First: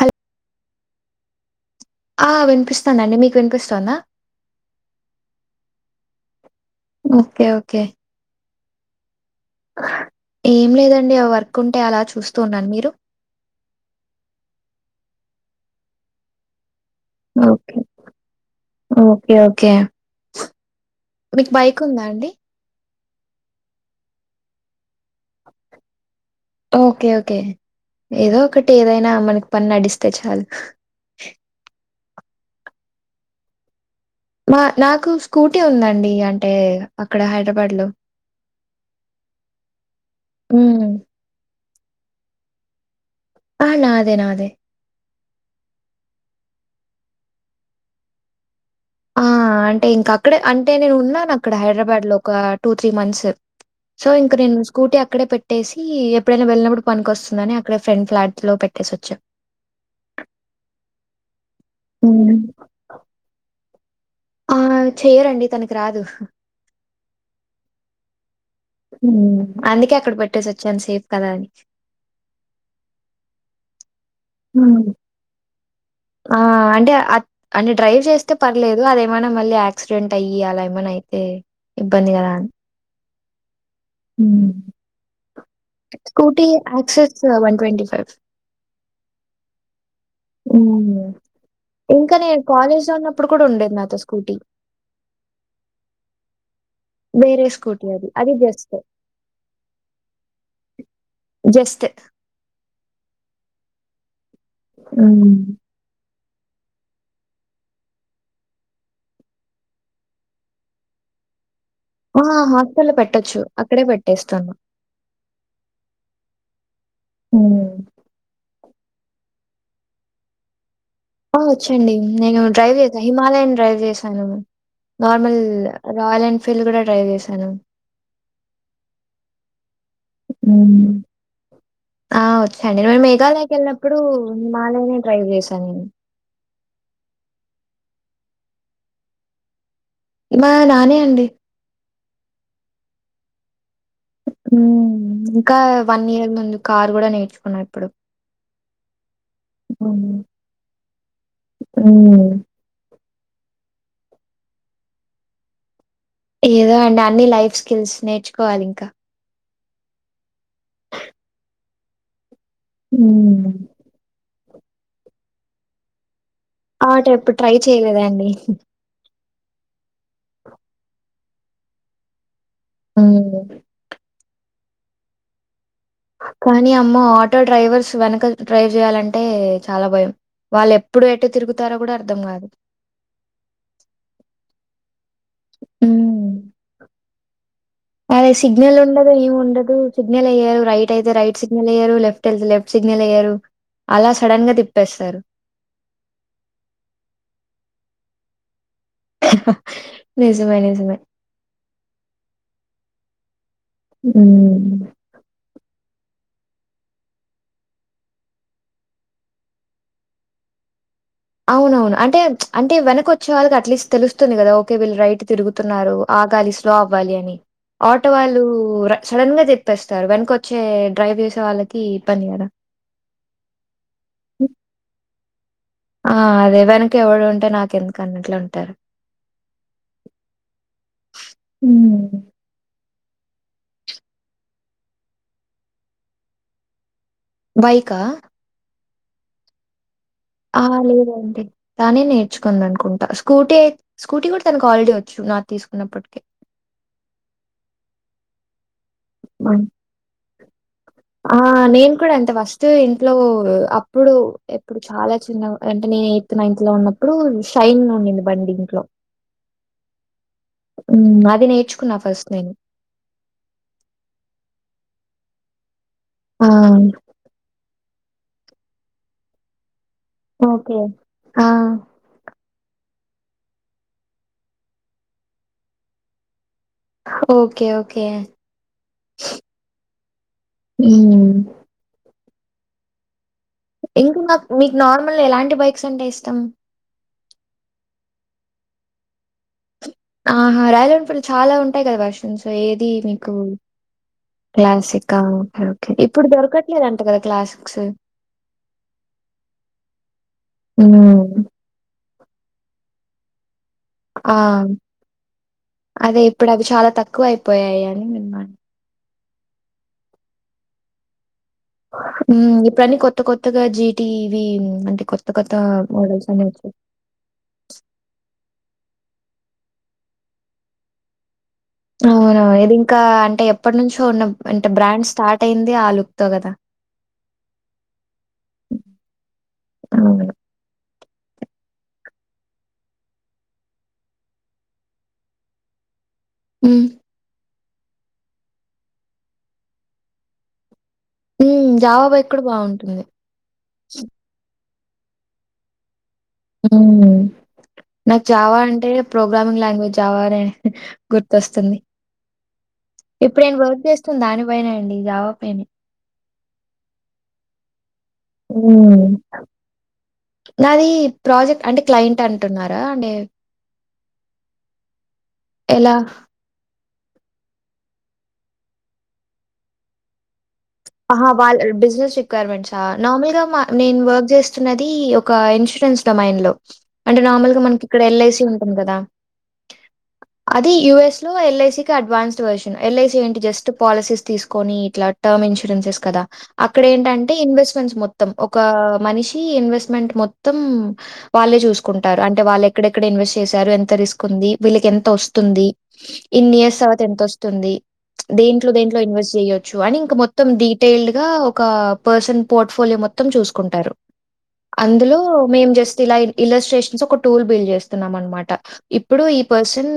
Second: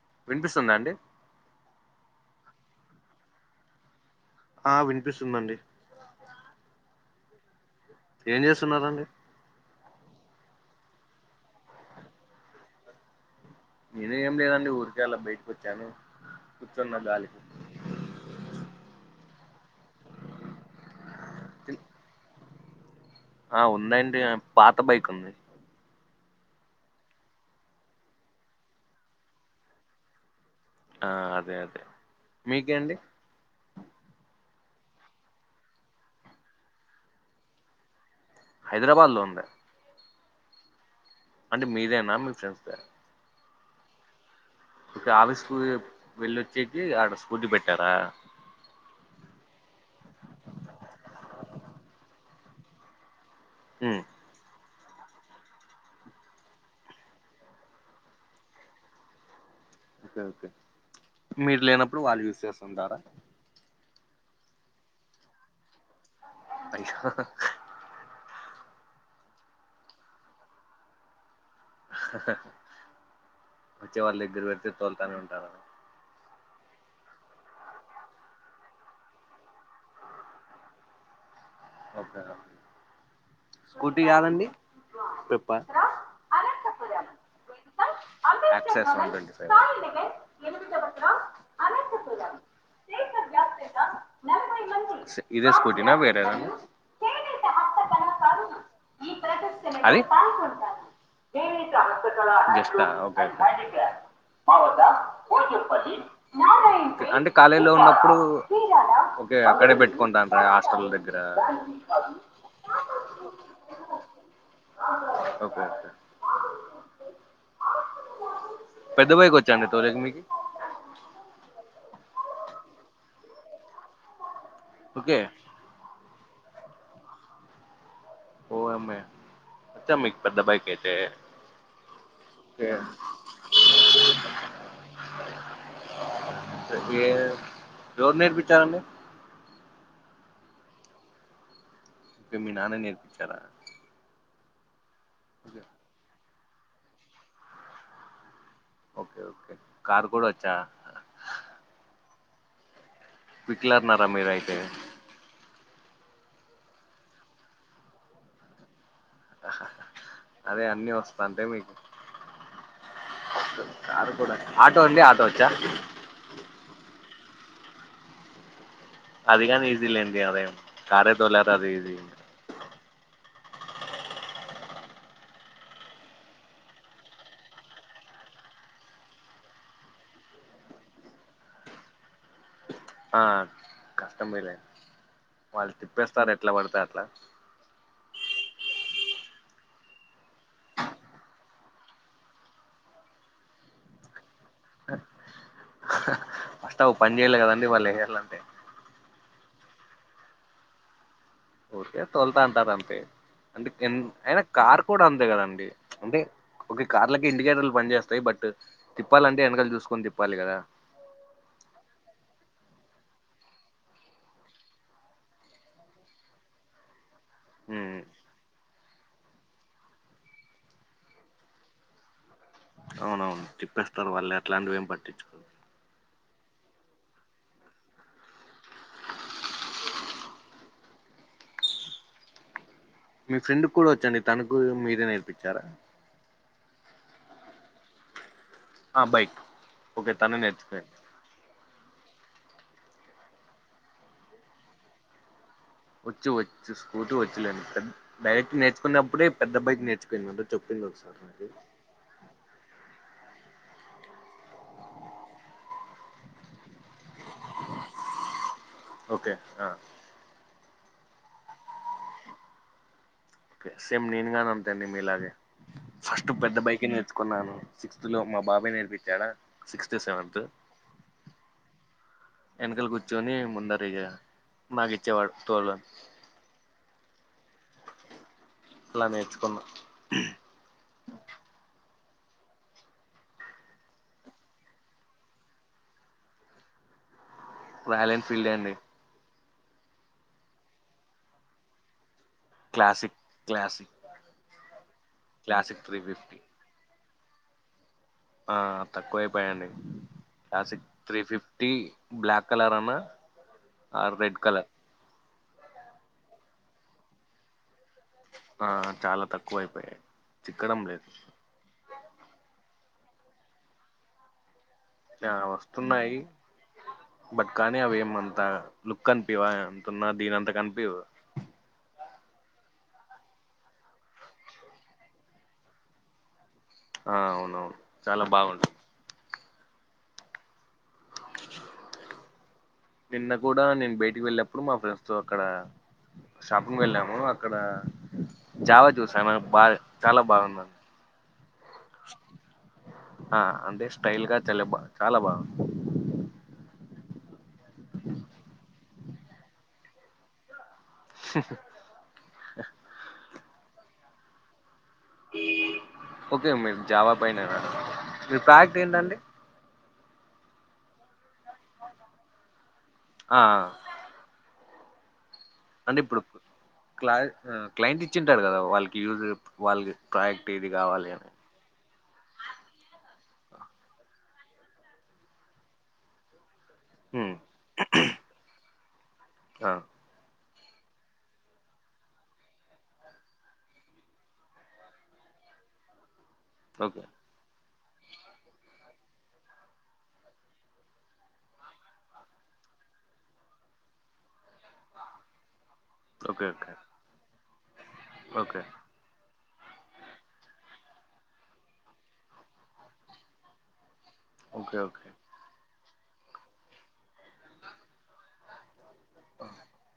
హల్ వినిపిస్తుందా అండి ఆ వినిపిస్తుంది అండి మీకు వినిపిస్తుందా ఆ వినిపిస్తుంది అండి ఓకే ఓకే ఏం చేస్తున్నారండి ఏం లేదండి వర్క్ ఉంటే అలా చూస్తూ ఉన్నాను మీరు నేను ఏం లేదండి ఊరికేళ్ళ బయటకి వచ్చాను కూర్చున్న గాలి ఓకే ఓకే ఓకే మీక్ బైక్ ఉందా అండి ఆ ఉందండి పాత బైక్ ఉంది ఓకే ఓకే ఏదో ఒకటి ఏదైనా మనకి పని నడిస్తే చాలు ఆ అదే అదే మీకేండి మా నాకు స్కూటీ ఉందండి అంటే అక్కడ హైదరాబాద్ లో హైదరాబాద్ లో ఉంద ఉ అంటే మీదేనా మీ ఫ్రెండ్స్ ద హ నాదే నాదే ఒకే ఆఫీస్ కు వెళ్ళొచ్చేకి ఆడ స్కూటీ పెట్టారా ఆ అంటే ఇంకా అక్కడే అంటే నేను ఉన్నాను అక్కడ హైదరాబాద్ లో ఒక టూ త్రీ మంత్స్ ఉ సో ఇంక నేను స్కూటీ అక్కడే పెట్టేసి ఎప్పుడైనా వెళ్ళినప్పుడు పనికొస్సుందని అక్కడ ఫ్రెండ్ ఫ్లాట్ లో పెట్టేసొచ్చ ఓకే ఓకే మీరు లేనప్పుడు వాళ్ళు హ్మ్. యూస్ చేస్తుంటారా హ చెయ్యరండి తనకి రాదు అయ్యో [unintelligible] హ్మ్ అందుకే అక్కడ పెట్టేసి వచ్చాను సేఫ్ కదా అని హ హ వచ్చే వాళ్ళ దగ్గర పెడితే హ్మ్. తోల్తానే ఉంటారనా ఆ అంటే ఆ అని డ్రైవ్ చేస్తే పర్లేదు అదేమైనా మళ్ళీ యాక్సిడెంట్ అయ్యి అలా ఏమైనా అయితే ఇబ్బంది ఓకే కదండి స్కూటీ కాదండి పప్ప స్కూటీ యాక్సెస్ ఎక్సస్ ఉంటండి [unintelligible] తాడిే [unintelligible] ఇంకా నేను కాలేజ్ లో ఉన్నప్పుడు కూడా ఉండేది నాతో స్కూటీ ఇదే స్కూటీ నా వేరేద వేరే స్కూటీ అది. అది జస్ట్. [unintelligible] ఏ మీ జస్ట్. చాల [unintelligible] మావ హ్మ్. కో చెప్పాలి [unintelligible] అంటే కాలేజీలో ఉన్నప్పుడు ఓకే అక్కడే పెట్టుకుంటాను హాస్టల్ దగ్గర [unintelligible] ఆ హాస్టల్లో పెట్టొచ్చు అక్కడే పెట్టేస్తాను ఓకే ఓకే ఉ పెద్దబైకొచ్చాండి అండి తోలేకి మీకి వచ్చండి నేను డ్రైవ్ చేసాను హిమాలయన్ డ్రైవ్ చేశాను. ఓకే నార్మల్ రాయల్ ఎన్ఫీల్డ్ కూడా డ్రైవ్ చేశాను. ఓ అమ్మె పెద్ద హ్మ్. బైకైతే ఆ వచ్చండి మేఘాలయకి వెళ్ళినప్పుడు హిమాలయనే డ్రైవ్ చేశాను నేను ఇంతకీ ఎవరు నేర్పీంచారండి మా నానే అండి ఐతే మీ నాన్న నేర్పించారా ఇంకా వన్ ఇయర్ ముందు కార్ కూడా నేర్చుకున్నా ఇప్పుడు ఓకే ఓకే కార్ కూడా వచ్చా ఉ హిట్లర్ నా మీరైతె ఏదో అండి అన్ని లైఫ్ స్కిల్స్ నేర్చుకోవాలి ఇంకా అదే అన్ని వస్తా అంటే మీకు ఉమ్ కార్ కూడా ఆటో అండి ఆటో వచ్చా ఆటో ఎప్పుడు ట్రై చేయలేదు అండి అధిగాని ఈజీ యే అండి ఆదాయం కారే తోలరు ఈజీ హ్ కానీ అమ్మ ఆటో డ్రైవర్స్ వెనకాల డ్రైవ్ చేయాలంటే చాలా భయం వాళ్ళు ఎప్పుడు ఎటు తిరుగుతారో కూడా అర్థం కాదు ఆ కష్టం మేలే వాళ్ళు తిప్పేస్తారు. హ్మ్. ఎట్లా పడీతే అట్లా అదే సిగ్నల్ ఉండదు. ఏమి ఉండదు సిగ్నల్ ఏయ్యారు రైట్ అయితే రైట్ సిగ్నల్ వేయ్యారు లెఫ్ట్ తెలుసు లెఫ్ట్ సిగ్నల్ ఏయ్యారు అలా సడన్ గా తిప్ప అస్త పని చేయలే గదండి వాళ్ళు పని లేకలీ అంటే నిజమే నిజమే ఓకే తొల్తరు అంటారు. అంతే అంటే ఎమయిన హ్మ్. కార్ కూడా అంతే కాదా అండి అంటే కొన్ని కార్లకి ఇండికేటర్లు పని చేస్తాయి అంతే తిప్పాలంటే వెనకల చూసుకొని తిప్పాలి కదా అవునవును అంటే అంటే వెనక వచ్చే వాళ్ళకి అట్లీస్ట్ తెలుస్తుంది. కదా ఓకే వీళ్ళు రైట్ తిరుగు తున్నారు ఆగాలి స్లో అవ్వాలి అని ఉమ్, ఆటో వాళ్ళు సడన్ గా తీప్పేస్తారు వెనక వచ్చే వాళ్ళు డ్రైవ్ చేసే వాళ్ళకి ఇబ్బంది కదా అవునవును తిప్పేస్తారు వాళ్ళు ఎట్లాంటివి ఏం పట్టించుకోరు ఆ అదే ఎవనికి ఎవడు ఉంటే నాకు ఎందుకు అన్నట్లు ఉంటారు మ్ మీ ఫ్రెండ్ కూడా వచ్చు అండి తనకు మీరే నేర్పించారా బైకా ఆ బైక్ ఓకే తనా నే ఆ లేదండి తానే నేర్చుకుంది అనుకుంటా స్కూటీ స్కూటీ కూడా తన అర్ రెడి వచ్చు నాదితీసుకు వ చ్చు వచ్చుస్కూటీ వచ్చు లె అండి కాని డైరెక్ట్ నేర్చు కున్నప్పుడే పెద్ద హ్మ్. బైకు నేర్చుకు వుంది చెప్పింది నాకు ఆ! ఒకసారి నేను కూడా అంతే వస్ తూ ఇంట్లో అప్పుడు ఎప్పుడు చాలా చిన్న అంటే నేను ఎయిత్ లో నైన్త్ లో ఉన్న ప్పుడు షైన్ ఉన్నింది బండి ఇంట్లో ఓకే ఆ ఉమ్ అది నేర్చుకున్నా ఫస్ట్ నేను సేమ్ నేను గానీ అంతే అండి మీ లాగే ఫస్ట్ ఆ! పెద్ద బైకే నేర్చు కన్నాను సిక్స్త్ లో మా బాబాయి నేర్పిచ్చాడా సిక్స్త్ సెవెన్త్ ఓకే. ఆ! ఎనకాల కూర్చోని ముందర ఇగ నాకు ఇచ్చేవాడు తోలుడ ఓకే ఓకే అలా నేర్చుకున్నా ఉమ్ [unintelligible] మీకు నార్మల్ ఎలాంటి బైక్స్ అంటే ఇష్టం రాయల్ ఎన్ఫీల్డ్ అండి ఆహా రాయల్ ఎన్ఫీల్డ్ చాలా ఉంటాయి కదా వర్ష్ కొంచెం ఏది క్లాసిక్ మీకు క్లాసిక్ క్లాసిక్ ఆ ఓకే క్లాసిక్ ఓకే త్రీ ఇప్పుడు ఫిఫ్టీ దొరక ట్లేదంట కదా క్లాస్సిక్సు ఆ తక్కువ అపోయాయి అండి క్లిసిక్ త్రీ హ్మ్. ఫిఫ్టీ బ్లాక్ కలర్ అన్నా ఆం అదే ఇప్పుడు అవి చాలా తక్కువ అయిపోయాయి అని విన్నాను ఆ చాలా తక్కువ అయిపోయాయి చిక్కడం లేదు ఉమ్ ఇప్పుడు అన్నీ కొత్త కొత్తగా జీ టి ఇవి అంటే కొత్త ఆ కొత్తగా వస్తున్నాయి మోడల్స్ అన్నీ వచ్చాయి బట్ కానీ అవి ఏం అంత లుక్ అనిపియ్యవా ఎంతన్నా దీని అంత కనిపీవు అవునవు ఇది ఇంకా అంటే ఎప్పటి నుంచో ఉన్న అంటే బ్రాండ్ స్టార్ట్ అయ్యిందే ఆ లుక్ తో కదా ఆ అవునవును చాలా బాగుంటు [inaudible] నిన్న కూడా నేను బయటికి వెళ్ళినప్పుడు మా ఫ్రెండ్స్ తో అక్కడ షాపింగ్ హ్మ్. వెళ్ళాము అ అక్కడ జావా చూసాను బాగా చాలా బాగుందం జాబ్ ఎక్కడ బావుంటుంది ఆ అంటే స్టైల్ గా చాలా బా చాలా బా [inaudible] ఊ నాకు జావా అంటే ప్రోగ్రామింగ్ లాంగ్వేజ్ జావానే గుర్తొస్తుంది ఇప్పుడేను వర్క్ చేస్తుంది దానిపైనే అండి జావా పైనే. ఓకే మీరు జవా పైనే నా ఊ నాది ప్రాజె అంటే క్లయింట్ అంటున్నారా అండే ఆ అంటే ఇప్పుడు క్లై ఆ క్లైంట్ ఇచ్చిండు కదా వాళ్ళకి యూజు వాళ్ళది ప్రయాక్టీ ఇది కావాలి అని ఆహా! వాళ్ళ బిజినెస్ రిక్వైర్మెంట్సా నార్మల్ గా మా నేను వర్క్ చేస్తున్నది ఒక ఇన్షూరెన్స్ డొమైన్ లో అంటే హ్మ్ నార్మల్ గా మనకి ఇక్కడ ఎల్ ఐ సి ఉంటుంది కదా ఆ అది యూ ఎస్ లో ఎల్ ఐ సి కి advanced version L I C ఏంటి జస్ట్ పాలసీస్ తీసుకొని ఇట్లా టర్మ్ ఇన్షూ రెన్సెస్ కదా అక్కడ ఓకే ఏంటం టే ఇన్వెస్ట్మెంట్స్ మొత్తం ఒక మనిషి ఇన్వెస్ట్మెంట్ మొత్తం వాళ్ళే చూసుకుంటారు అంటే వాళ్ళు ఎక్కడెక్కడ ఇన్వెస్ట్ చేశారు ఎంత రిస్క్ ఉంది వీళ్ళకి ఎంత వస్తుంది ఓకే ఇన్ని ఓకే ఇయర్స్ తరువాత ఎంత వస్తుంది ఓకే దేంట్లో దేన్ ట్లో ఇన్వస్ట్ చేయొచ్చు అని ఇంక మొ త్తం డీటెయిల్డ్ గా ఒక పర్సన్ పోర్ట్ఫోలియో మొత్తం చూసుకుంటారు ఓకే ఓకే అందులో మేం జస్ట్ ఇలా ఇన్ ఇలస్ట్రేషన్స్ ఒక టూల్ బిల్ చేస్తున్నాం అనమాట ఇప్పుడు ఈ పర్సన్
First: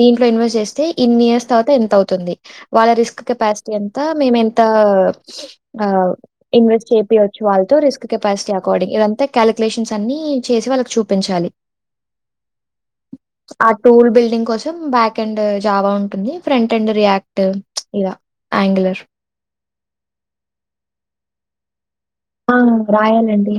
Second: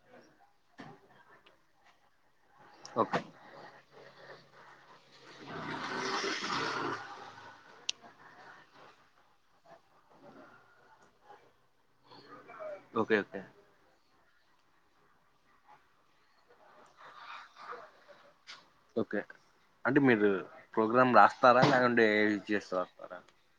దీంట్లో ఇన్వెస్ట్ చేస్తే ఇన్ ఇయర్స్ తవాత ఎంత అవుతుంది వాళ్ళ ఓకే రిస్క్ కెపాసిటీ ఎంత మేమెం త అ ఇన్వెస్ట్ చేపియవచ్చు వాళ్ళతో రిస్క్ కెపాసిటీ అకార్డింగ్ ఇదంతా కాలిక్యలేషన్స్ అన్ని చేసి వాళ్ళకి చూపించాలి. ఓకే ఓకే ఆ టూల్ బిల్డింగ్ కోసం బ్యాక్ అండ్ జావా ఉంటుంది ఫ్రంట్ అండ్ రియాక్ట్ చ్ ఇగ ఓకే అంటే మీరు ప్రోగ్రామ్ రాస్తారా లేకుంటే ఆ చేసి రాస్తారా రాయానండి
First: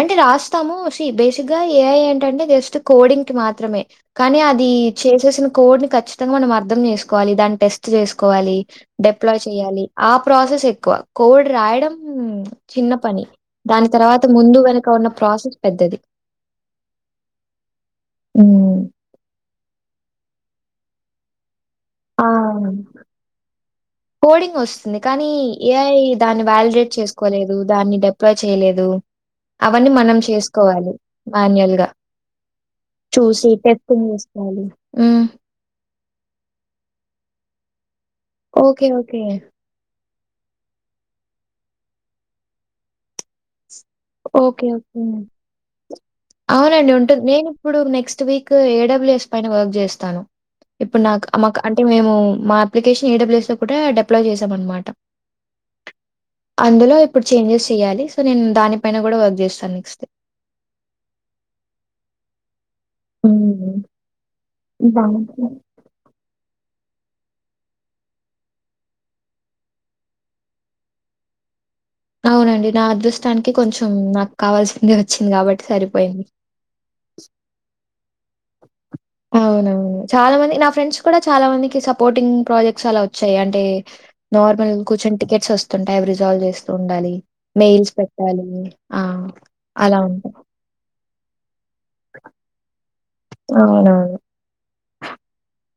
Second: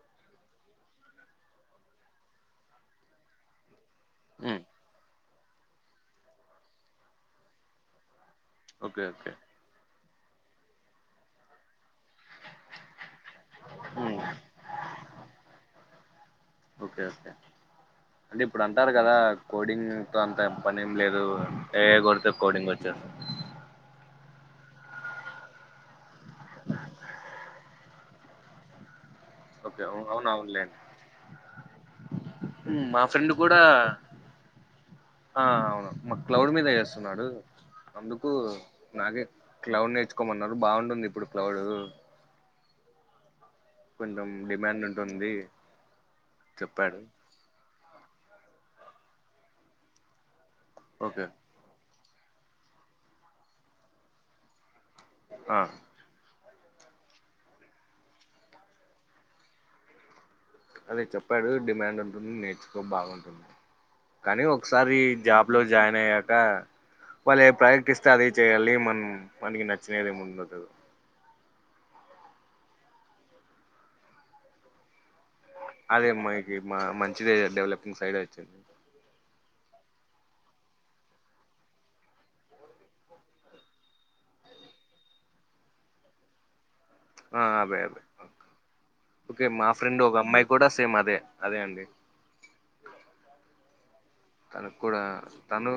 అంటే రాస్తాము సి బేసిక్ గా ఏఐ ఏంటంటే జస్ట్ కోడింగ్ కి మాత్రమే. కానీ ఉమ్ అది చేసేసిన కోడ్ ని ఖచ్చితంగా మనం అర్ధం చేసుకోవాలి దాని టెస్ట్ చేసుకోవాలి. ఓకే ఓకే డెప్లాయ్ చెయాలి ఆ ప్రాసెస్ ఎక్కువ కోడు రాయడం చిన్న పని దాని ఉమ్ తర్వాత ముందు వెనుక ఉన్న ప్రాసెస్ పెద్దది. ఓకే ఓకే అంటే ఇప్పుడు హ్మ్. అంటారు కదా కోడింగ్తో అంత పని ఏం లేదు. ఏఐ ఆ! కొడుత కోడింగ్ వచ్చా కోడింగ్ వస్తుంది కానీ ఏఐ దాన్ని వ్యాలిడేట్ చేసుకోలేదు, దాన్ని డెప్లో చేయలేదు. ఓకే అవన్నీ అవును మనం అవును అవునులేండి చేస్కోవాలి మాన్యువల్ గా ఉమ్, మా ఫ్రెండ్ కూడా చూసేటట్టు చేస్తాలు ఉమ్ ఆ అవును మా క్లౌడ్ మీద ఏస్తున్నాడు అందుకు ఓకే. ఓకే. నాకే క్లౌడ్ నేర్చుకోమన్నారు బావుంటుంది ఇప్పుడు క్లౌడ్ కొంచెం ఒకే డిమాండ్ ఒకే ఉంటుంది అవునండి చెప్పాడు ఉంటుంది నేను ఇప్పుడు నెక్స్ట్ వీక్ ఏడబ్ల్యూ ఎస్ పైన వర్క్ చేస్తాను ఇప్పుడు నాకు ఓకే అమక అంటే మేము మా అప్లికేషన్ ఏడబ్ల్యూస్ తో కూడా డిప్లో చేసాం అనమాట. ఆ అందులో ఇప్పుడు చేంజెస్ చెయ్యాలి సో నేను దానిపైన కూడా వర్క్ చేస్తాను నెక్స్ట్ అదే చెప్పాడు డిమాండ్ ఉంటుంది నేర్చు హాప్ బావుంటుంది హ్మ్. కానీ ఒకసారి జాబ్ బావుంది. లో జాయిన్ అయ్యాక వాళ్ళు ఏ ప్రయక్టిస్తే అదే చెయాలి మనం మనకి నచ్చినది ముందుదు అవునండి నా అదృష్టానికి కొంచెం నాకు కావాల్సింది వచ్చింది కాబట్టి సరిపోయింది. ఇ మా మంచిది డెవలపింగ్ సైడ్ వచ్చింది. అవునవును చాలా మంది నా ఫ్రెండ్స్ కూడా చాలా మందికి సపోర్టింగ్ ప్రాజెక్ట్స్ అలా వచ్చాయి అంటే నార్మల్ కూంచెం టికెట్స్ వస్తుంటాయి అవి రిజాల్వ్ చేస్తూ ఉండాలి. ఆ అదే మెయిల్స్ అదే పెట్టాలి ఆ ఓకే మా అలా ఫ్రెండ్ ఒక ఉంటాయి అమ్మాయి కూడా సేమ్ అదే అదే అండి అవునవును తనకు కూడా తను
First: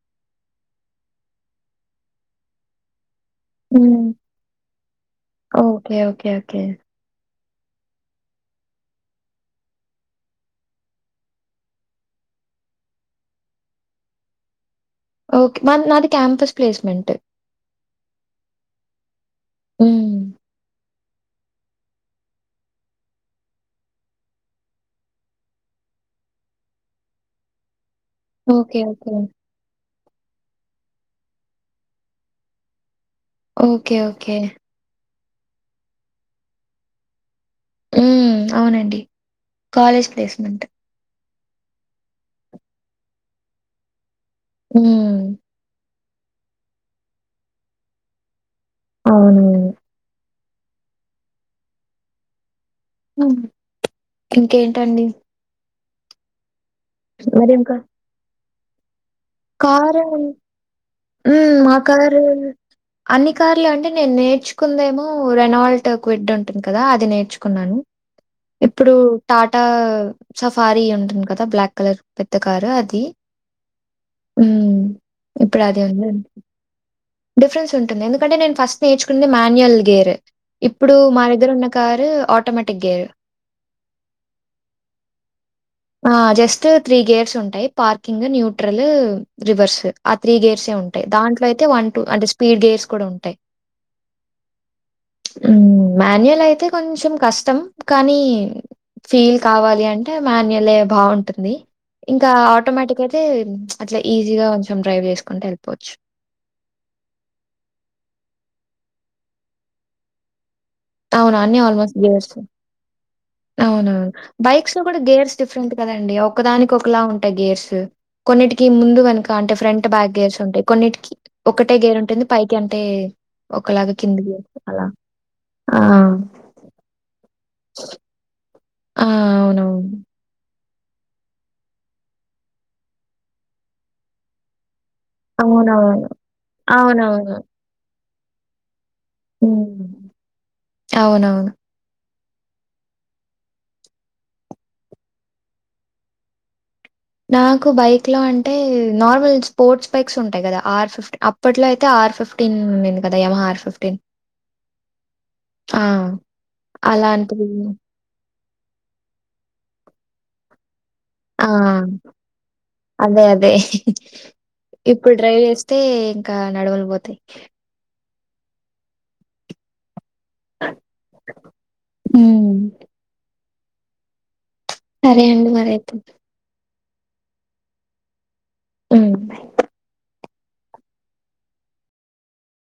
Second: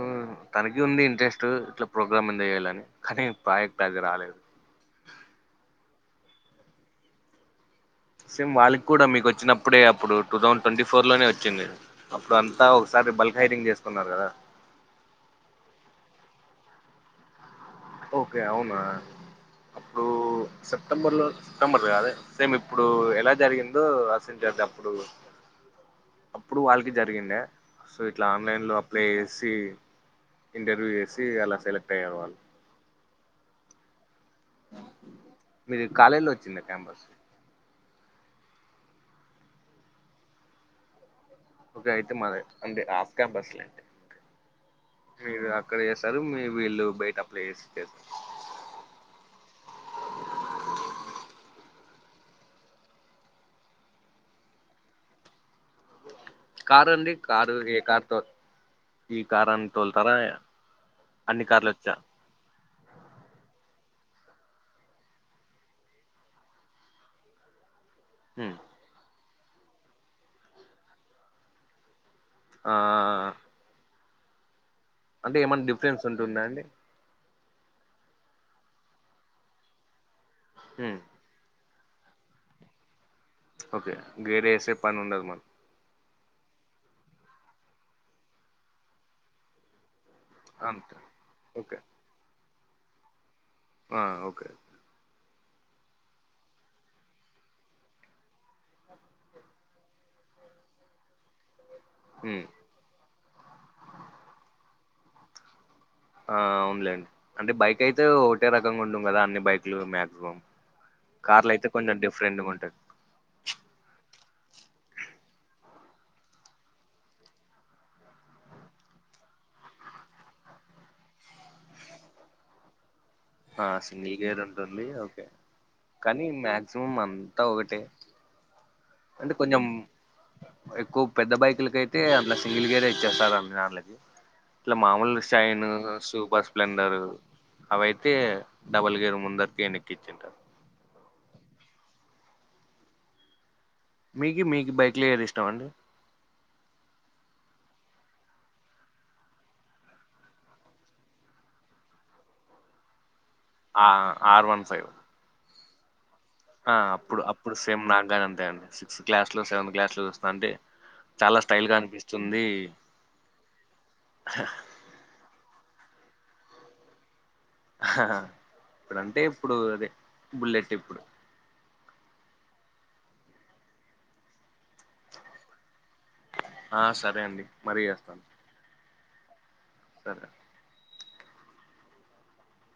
తనకి ఉంది ఇంట్రెస్ట్ ఇట్లా ప్రోగ్రాంలు చేయాలని కానీ ప్రాజెక్ట్ అది హ్మ్. రాలేదు ఓకే ఓకే ఓకే సేమ్ వాళ్ళకి కూడా మీకు వచ్చినప్పుడే అప్పుడు టూ థౌసండ్ ట్వంటీ ఫోర్ లోనే వచ్చింది. అప్పుడు అంతా ఒకసారి బల్క్ హైడింగ్ చేసుకున్నారు కదా ఒకే మామ్ నాది క్యాంపస్ ప్లేస్మెంట్ ఓకే అవునా అప్పుడు హ్మ్. సెప్టెంబర్ లో నెమ్మది గాలే సేమ్ ఇప్పుడు ఎలా జరిగిందో అస చేది అప్పుడు అప్పుడు వాళ్ళకి జరిగింద సో ఇట్లా ఆన్లైన్ లో ఓకే. Apply okay. చేసి ఇంటర్వ్యూ చేసి అలా సెలెక్ట్ అయ్యే వాళ్ళు. ఓకే ఓకే మీరు కాలేజీ లో వచ్చిందా క్యాంపస్ ఉమ్ అవునండి కాలేజ్ ప్లేస్మెంట్ ఓకే అయితే మాది అంటే ఆఫ్ క్యాంపస్ లేండి ఉమ్ మీరు అక్కడ చేస్తారు మీ వీళ్ళు బయట అప్లై చేసి చేస్తారు అవునవును ఉమ్ ఇంకేంటండి కార్ అండి కారు మరింకా ఏ కార్ తో ఈ కారు ఉమ్ అన్ని కార్లు మా వచ్చా కారు అన్ని కార్లు అంటే నేను నేర్చుకుందేమో రెనాల్ట్ క్విడ్ ఉంటుంది కదా అది నేర్చుకున్నాను హ ఇప్పుడు టాటా సఫారీ ఉంటుంది కదా బ్లాక్ కలర్ పెద్ద కారు ఆ అది ఉ అంటే ఇప్పుడు ఏమన్నా అదే డిఫరెన్స్ ఉంది ఉంటుందా అండి డిఫరెన్స్ ఉంటుంది ఎందుకంటే నేను ఫస్ట్ నేర్చుకుంది మాన్యువల్ గేర్ ఇప్పుడు ఉమ్. మా దగ్గర ఉన్న car automatic gear okay gear వేసే పని ఉండదు మన ఆ జస్ట్ త్రీ గేర్స్ ఉంటాయి పార్కింగ్ న్యూట్రల్ రివర్స్ ఆ త్రీ గేర్స్ అంతే ఉంటాయి దాంట్లో అయితే ఓకే వన్ టూ అంటే స్పీడ్ గేర్స్ కూడా ఉంటాయి ఓకే ఉ మాన్యువల్ అయితే కొంచెం కష్టం కానీ ఫీల్ కావాలి అంటే మాన్యువలే బాగుంటుంది ఇంకా ఉమ్ ఆటోమేటిక్ కైతే అట్లా ఈజీగా కొంచెం డ్రైవ్ చేస్కుంట ఎల్పోవచ్చు ఆ అవునులేండి అంటే బైక్ అయితే ఒకటే రకంగా ఉంటం కదా అన్ని బైక్లు మాక్సిమం అవును. కార్లు అన్నీ అయితే కొంచె ఆల్‌మోస్ట్ గేర్స్. డిఫరెంట్ గా ఉంటుంది అవునవును బైక్స్ లో కూడా గేర్స్ డిఫరెంట్ కదండి ఒకదానికి ఒకలా ఉంటాయి గేర్స్ కొన్నిటికి ముందు వెనుక అంటే ఫ్రంట్ బ్యాక్ గేర్స్ ఉంటాయి కొన్నిటికి ఒక్కటే గేరుంటుంది పైకి అంటే ఆ ఒకలాగా సింగిల్ కిందికి గేర్ ఉంటుంది అలా ఓకే ఆ కానీ అంతా ఒకటే ఆ! అంటే కొంచం అవునవును. ఎక్కువ పెద్ద బైకులక అయితే అట్లా సింగిల్ గేర్ ఇచ్చేస్తారు అన్నిదాన్లకి ఇట్లా మామూలు చైను అవునవును. సూపర్ స్ప్లెండర్ అవునవును. అవైతే డబల్ గేరు ముందరికి హ్మ్. వెనక్కిచ్చింటారు అవునవును మీకి మీకి బైక్లు ఏది ఇష్టం అండి నాకు బైక్ లో అంటే నార్మల్ స్పోర్ట్స్ బైక్స్ ఉంటాయి కదా ఆర్ ఫిఫ్టీన్ అప్పట్లో అయితే ఆర్ ఫిఫ్టీన్ ఉంది కదా యమహార్ ఆ ఆర్ వన్ ఫైవ్ ఆ ఆ అప్పుడు అలాంటివి అప్పుడు సేమ్ నాకుగాని అంతే అండి సిక్స్త్ క్లాస్ లో సెవెంత్ క్లాస్ లో చూస్తా అంటే చాలా ఆ స్టైల్గా అనిపిస్తుంది అదే అదే ఇప్పుడు డ్రైవ్ చేస్తే ఇంకా నడమలు పోతాయి ఇప్పుడ అంటే ఇప్పుడు అదే బుల్లెట్ ఇప్పుడు ఉమ్ సరే అండి మరి అయితే ఆ సరే అండి మరీ చేస్తాను ఉమ్ సరే